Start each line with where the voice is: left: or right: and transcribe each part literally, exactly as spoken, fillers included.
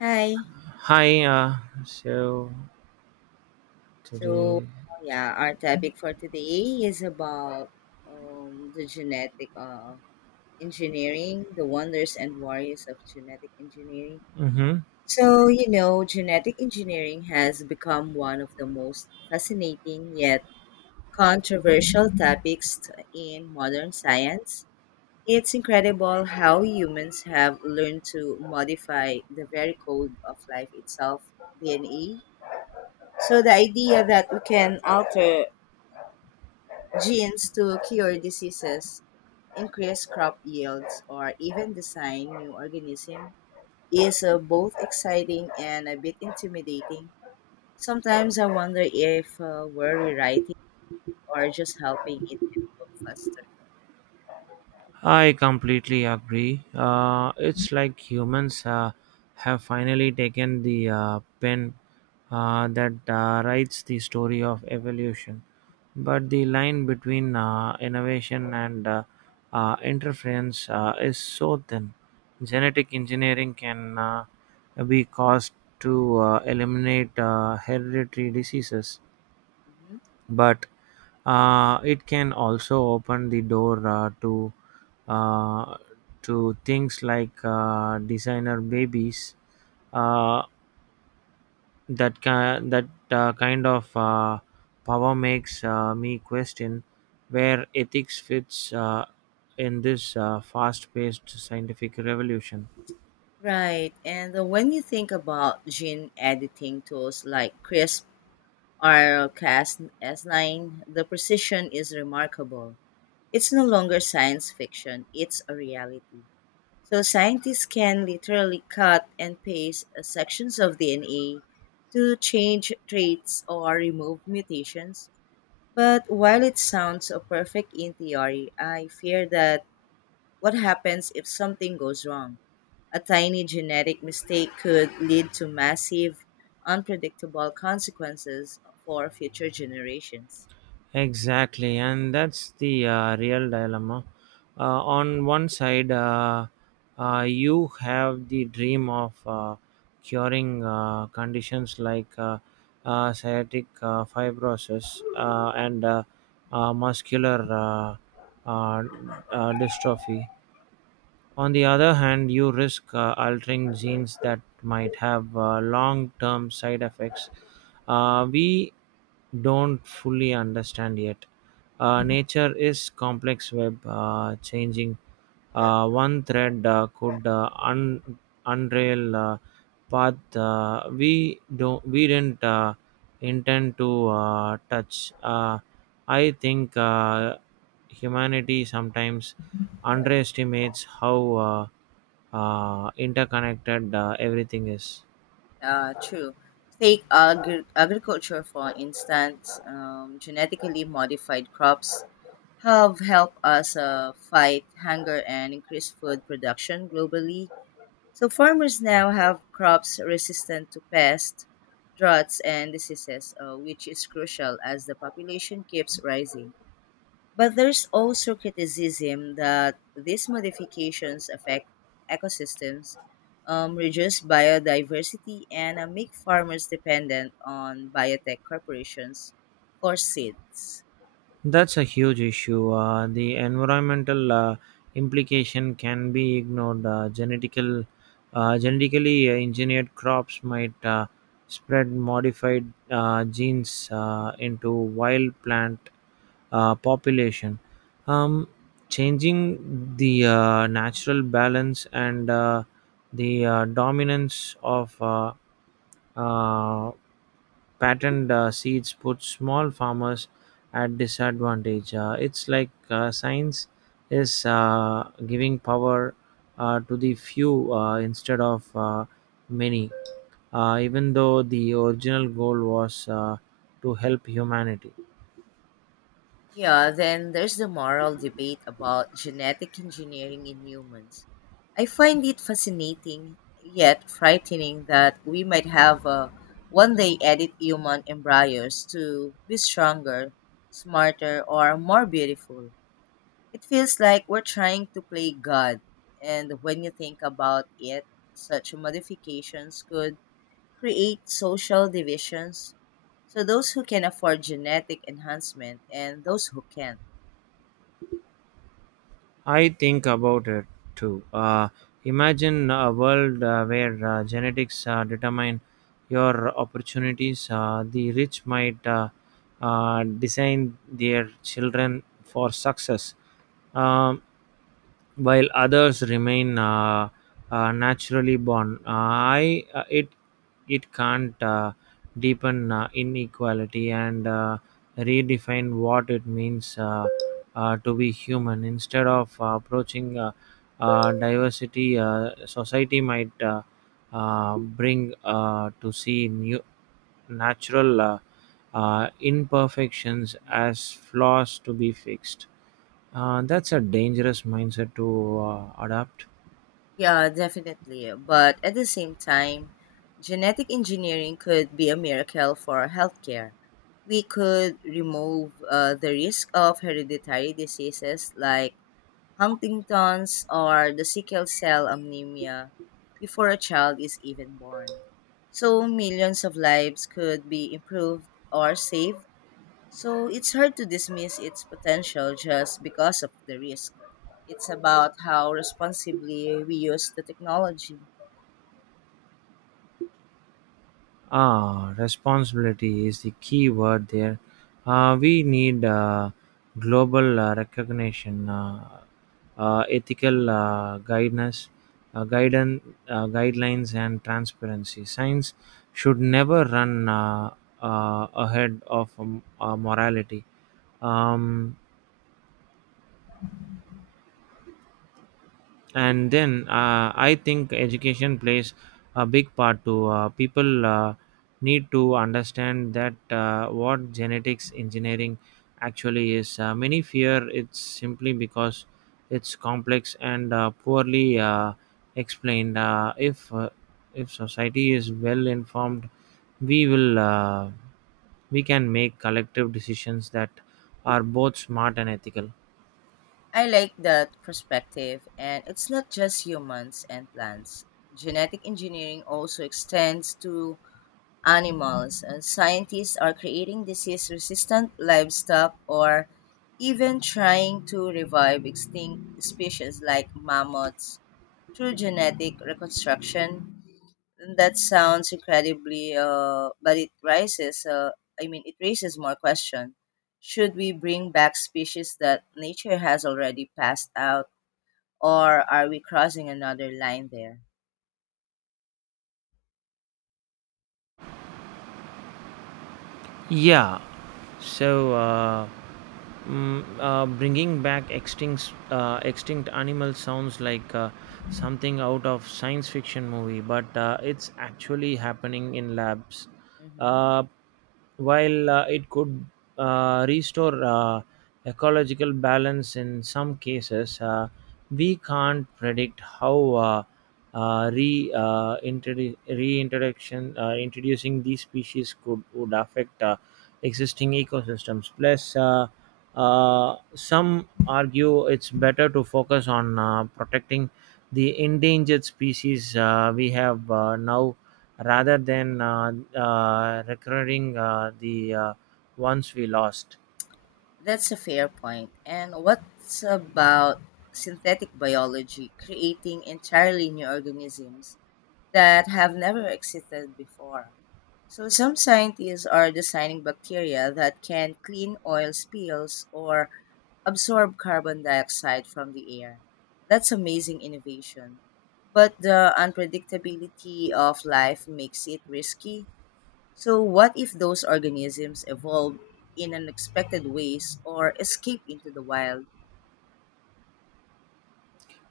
left: Hi.
right: Hi, uh, so
left: So,
right: today,
left: yeah, our topic for today is about um, the genetic uh, engineering, the wonders and warriors of genetic engineering.
right: hmm,
left: So, you know, genetic engineering has become one of the most fascinating yet controversial topics t- in modern science. It's incredible how humans have learned to modify the very code of life itself, D N A. So the idea that we can alter genes to cure diseases, increase crop yields, or even design new organisms is uh, both exciting and a bit intimidating. Sometimes I wonder if uh, we're rewriting or just helping it evolve faster.
right: I completely agree. Uh, it's like humans uh, have finally taken the uh, pen uh, that uh, writes the story of evolution. But the line between uh, innovation and uh, uh, interference uh, is so thin. Genetic engineering can uh, be caused to uh, eliminate uh, hereditary diseases
left: Mhm.
right: but uh, it can also open the door uh, to uh, to things like uh, designer babies uh, that can, that uh, kind of uh, power makes uh, me question where ethics fits uh, in this uh, fast-paced scientific revolution.
left: Right, and uh, when you think about gene editing tools like crispr or cas nine, the precision is remarkable. It's no longer science fiction, it's a reality. So scientists can literally cut and paste uh, sections of D N A to change traits or remove mutations. But while it sounds uh, perfect in theory, I fear that what happens if something goes wrong? A tiny genetic mistake could lead to massive, unpredictable consequences for future generations.
right: Exactly, and that's the uh, real dilemma. Uh, on one side, uh, uh, you have the dream of uh, curing uh, conditions like uh, uh, sciatic uh, fibrosis uh, and uh, uh, muscular uh, uh, uh, dystrophy. On the other hand, you risk uh, altering genes that might have uh, long term side effects uh, we don't fully understand yet. Uh, nature is complex web uh, changing. Uh, one thread uh, could uh, un- unreal uh, path uh, we don't we didn't uh, intend to uh, touch. Uh, I think uh, humanity sometimes underestimates how uh, uh, interconnected uh, everything is.
left: Uh, true. Take agri- agriculture, for instance. Um, genetically modified crops have helped us uh, fight hunger and increase food production globally. So, farmers now have crops resistant to pests, droughts, and diseases, uh, which is crucial as the population keeps rising. But there's also criticism that these modifications affect ecosystems, um, reduce biodiversity, and uh, make farmers dependent on biotech corporations for seeds.
right: That's a huge issue. Uh, the environmental uh, implication can be ignored. Uh, genetical, uh, genetically engineered crops might uh, spread modified uh, genes uh, into wild plant uh, population, um, changing the uh, natural balance and uh, the uh, dominance of uh, uh, patterned uh, seeds put small farmers at disadvantage. Uh, it's like uh, science is uh, giving power uh, to the few uh, instead of uh, many, uh, even though the original goal was uh, to help humanity.
left: Yeah, then there's the moral debate about genetic engineering in humans. I find it fascinating, yet frightening, that we might have uh, one day edit human embryos to be stronger, smarter, or more beautiful. It feels like we're trying to play God, and when you think about it, such modifications could create social divisions. So, those who can afford genetic enhancement and those who can't.
right: I think about it too. Uh, imagine a world uh, where uh, genetics uh, determine your opportunities. Uh, the rich might uh, uh, design their children for success. Um, while others remain uh, uh, naturally born. Uh, I uh, it it can't uh, deepen uh, inequality and uh, redefine what it means uh, uh, to be human. Instead of uh, approaching uh, uh, diversity, uh, society might uh, uh, bring uh, to see new natural uh, uh, imperfections as flaws to be fixed. Uh, that's a dangerous mindset to uh, adopt.
left: Yeah, definitely. But at the same time, genetic engineering could be a miracle for healthcare. We could remove uh, the risk of hereditary diseases like Huntington's or the sickle cell anemia before a child is even born. So millions of lives could be improved or saved, so it's hard to dismiss its potential just because of the risk. It's about how responsibly we use the technology.
right: Ah, responsibility is the key word there. Uh, we need uh, global uh, recognition, uh, uh, ethical uh, guidance, uh, guidance, uh, guidelines, and transparency. Science should never run uh, uh, ahead of um, uh, morality. Um, and then uh, I think education plays a big part too. Uh, people uh, need to understand that uh, what genetics engineering actually is. Uh, many fear it's simply because it's complex and uh, poorly uh, explained. Uh, if uh, if society is well informed we will uh, we can make collective decisions that are both smart and ethical.
left: I like that perspective, and it's not just humans and plants. Genetic engineering also extends to animals, and scientists are creating disease resistant livestock or even trying to revive extinct species like mammoths through genetic reconstruction. That sounds incredibly, uh, but it raises, uh, I mean, it raises more question. Should we bring back species that nature has already passed out, or are we crossing another line there?
right: Yeah, so uh, Mm, uh, bringing back extinct uh, extinct animals sounds like uh, something out of science fiction movie, but uh, it's actually happening in labs.
left: Hmm.
right: Uh, while uh, it could uh, restore uh, ecological balance in some cases, uh, we can't predict how uh, uh, re uh, introdu- reintroduction uh, introducing these species could would affect uh, existing ecosystems. Plus, uh, uh, some argue it's better to focus on uh, protecting the endangered species uh, we have uh, now rather than uh, uh, recurring uh, the uh, ones we lost.
left: That's a fair point. And what's about synthetic biology creating entirely new organisms that have never existed before? So some scientists are designing bacteria that can clean oil spills or absorb carbon dioxide from the air. That's amazing innovation. But the unpredictability of life makes it risky. So what if those organisms evolve in unexpected ways or escape into the wild?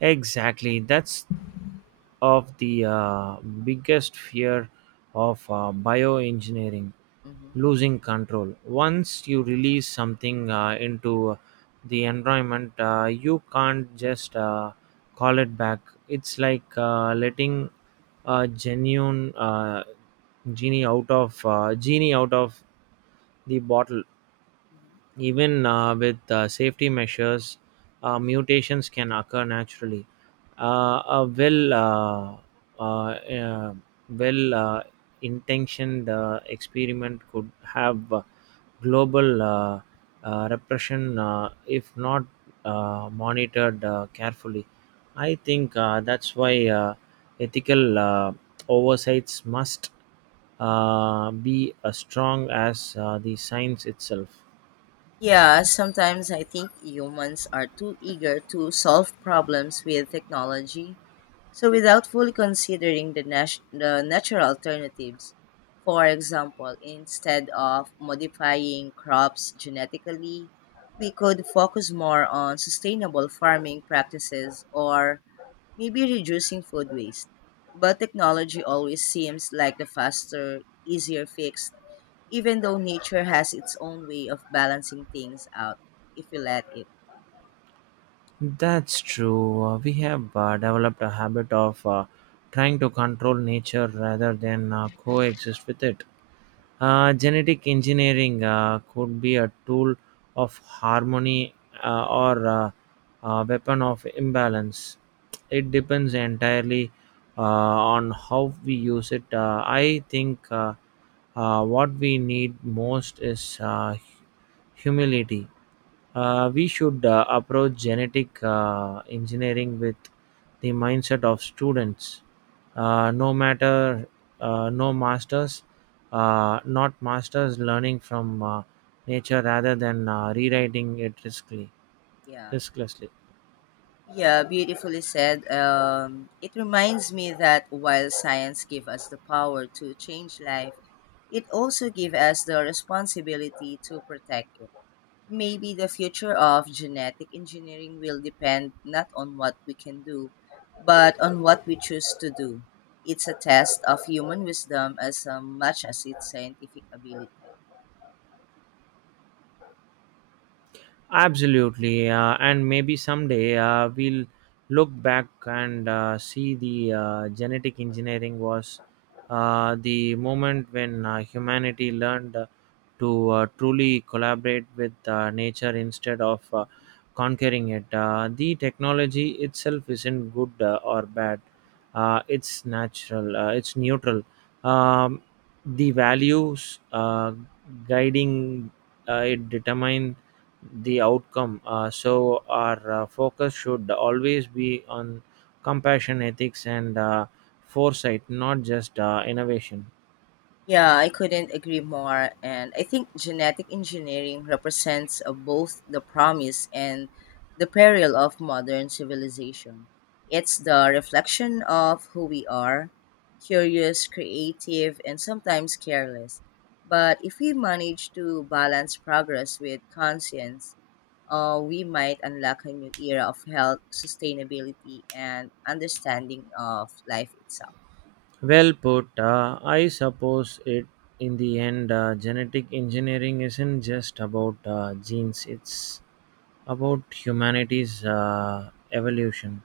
right: Exactly, that's of the uh, biggest fear of uh, bioengineering,
left: Mhm,
right: losing control. Once you release something uh, into the environment, uh, you can't just uh, call it back. It's like uh, letting a genuine uh, genie out of uh, genie out of the bottle.
left: mhm.
right: Even uh, with uh, safety measures, uh, mutations can occur naturally. Uh, a well, uh, uh, uh, well uh, intentioned uh, experiment could have uh, global uh, uh, repression uh, if not uh, monitored uh, carefully. I think uh, that's why uh, ethical uh, oversights must uh, be as strong as uh, the science itself.
left: Yeah, sometimes I think humans are too eager to solve problems with technology. So, without fully considering the, nat- the natural alternatives, for example, instead of modifying crops genetically, we could focus more on sustainable farming practices or maybe reducing food waste. But technology always seems like the faster, easier fix, even though nature has its own way of balancing things out if we let it.
right: That's true. Uh, we have uh, developed a habit of uh, trying to control nature rather than uh, coexist with it. Uh, genetic engineering uh, could be a tool of harmony uh, or uh, a weapon of imbalance. It depends entirely uh, on how we use it. Uh, I think uh, uh, what we need most is uh, humility. Uh, we should uh, approach genetic uh, engineering with the mindset of students. Uh, no matter, uh, no masters, uh, Not masters, learning from uh, nature rather than uh, rewriting it riskly,
left: Yeah.
right: risklessly.
left: Yeah, beautifully said. Um, it reminds me that while science gives us the power to change life, it also gives us the responsibility to protect it. Maybe the future of genetic engineering will depend not on what we can do, but on what we choose to do. It's a test of human wisdom as um, much as its scientific ability.
right: Absolutely, uh, and maybe someday uh, we'll look back and uh, see the uh, genetic engineering was uh, the moment when uh, humanity learned uh, to uh, truly collaborate with uh, nature instead of uh,
left: Mm-hmm.
right: conquering it. Uh, the technology itself isn't good uh, or bad. Uh, it's natural. Uh, it's neutral. Um, the values uh, guiding uh, it determine the outcome. Uh, so our uh, focus should always be on compassion, ethics, and uh, foresight, not just uh, innovation.
left: Yeah, I couldn't agree more. And I think genetic engineering represents uh, both the promise and the peril of modern civilization. It's the reflection of who we are: curious, creative, and sometimes careless. But if we manage to balance progress with conscience, uh, we might unlock a new era of health, sustainability, and understanding of life itself.
right: Well put. Uh, I suppose it, in the end, uh, genetic engineering isn't just about uh, genes, it's about humanity's uh, evolution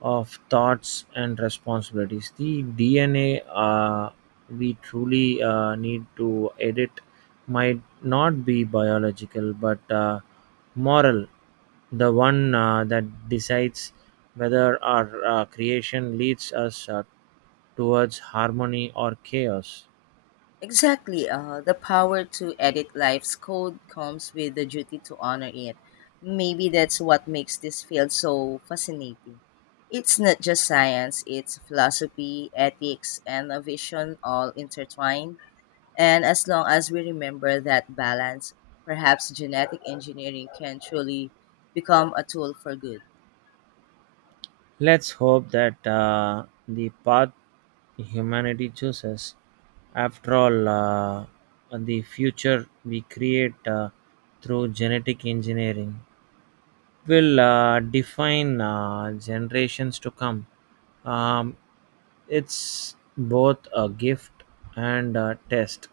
right: of thoughts and responsibilities. The D N A uh, we truly uh, need to edit might not be biological but uh, moral, the one uh, that decides whether our uh, creation leads us uh, towards harmony or chaos.
left: Exactly. Uh, the power to edit life's code comes with the duty to honor it. Maybe that's what makes this field so fascinating. It's not just science, it's philosophy, ethics, and a vision all intertwined. And as long as we remember that balance, perhaps genetic engineering can truly become a tool for good.
right: Let's hope that uh, the path humanity chooses, after all, uh, the future we create uh, through genetic engineering, will uh, define uh, generations to come. Um, it's both a gift and a test,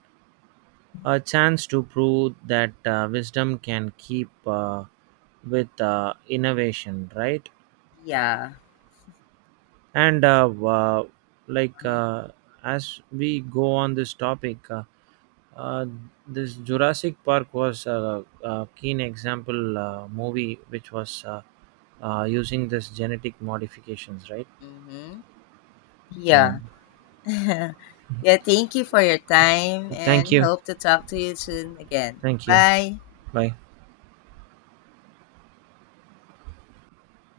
right: a chance to prove that uh, wisdom can keep uh, with uh, innovation, right?
left: Yeah.
right: and uh, uh, like
left: Uh-huh.
right: uh, as we go on this topic, uh, uh, this Jurassic Park was a, a keen example uh, movie which was uh, uh, using this genetic modifications, right?
left: Mm-hmm.
right: Yeah,
left: Yeah. Yeah, thank you for your time and
right: thank you.
left: hope to talk to you soon again.
right: Thank you.
left: Bye.
right: Bye.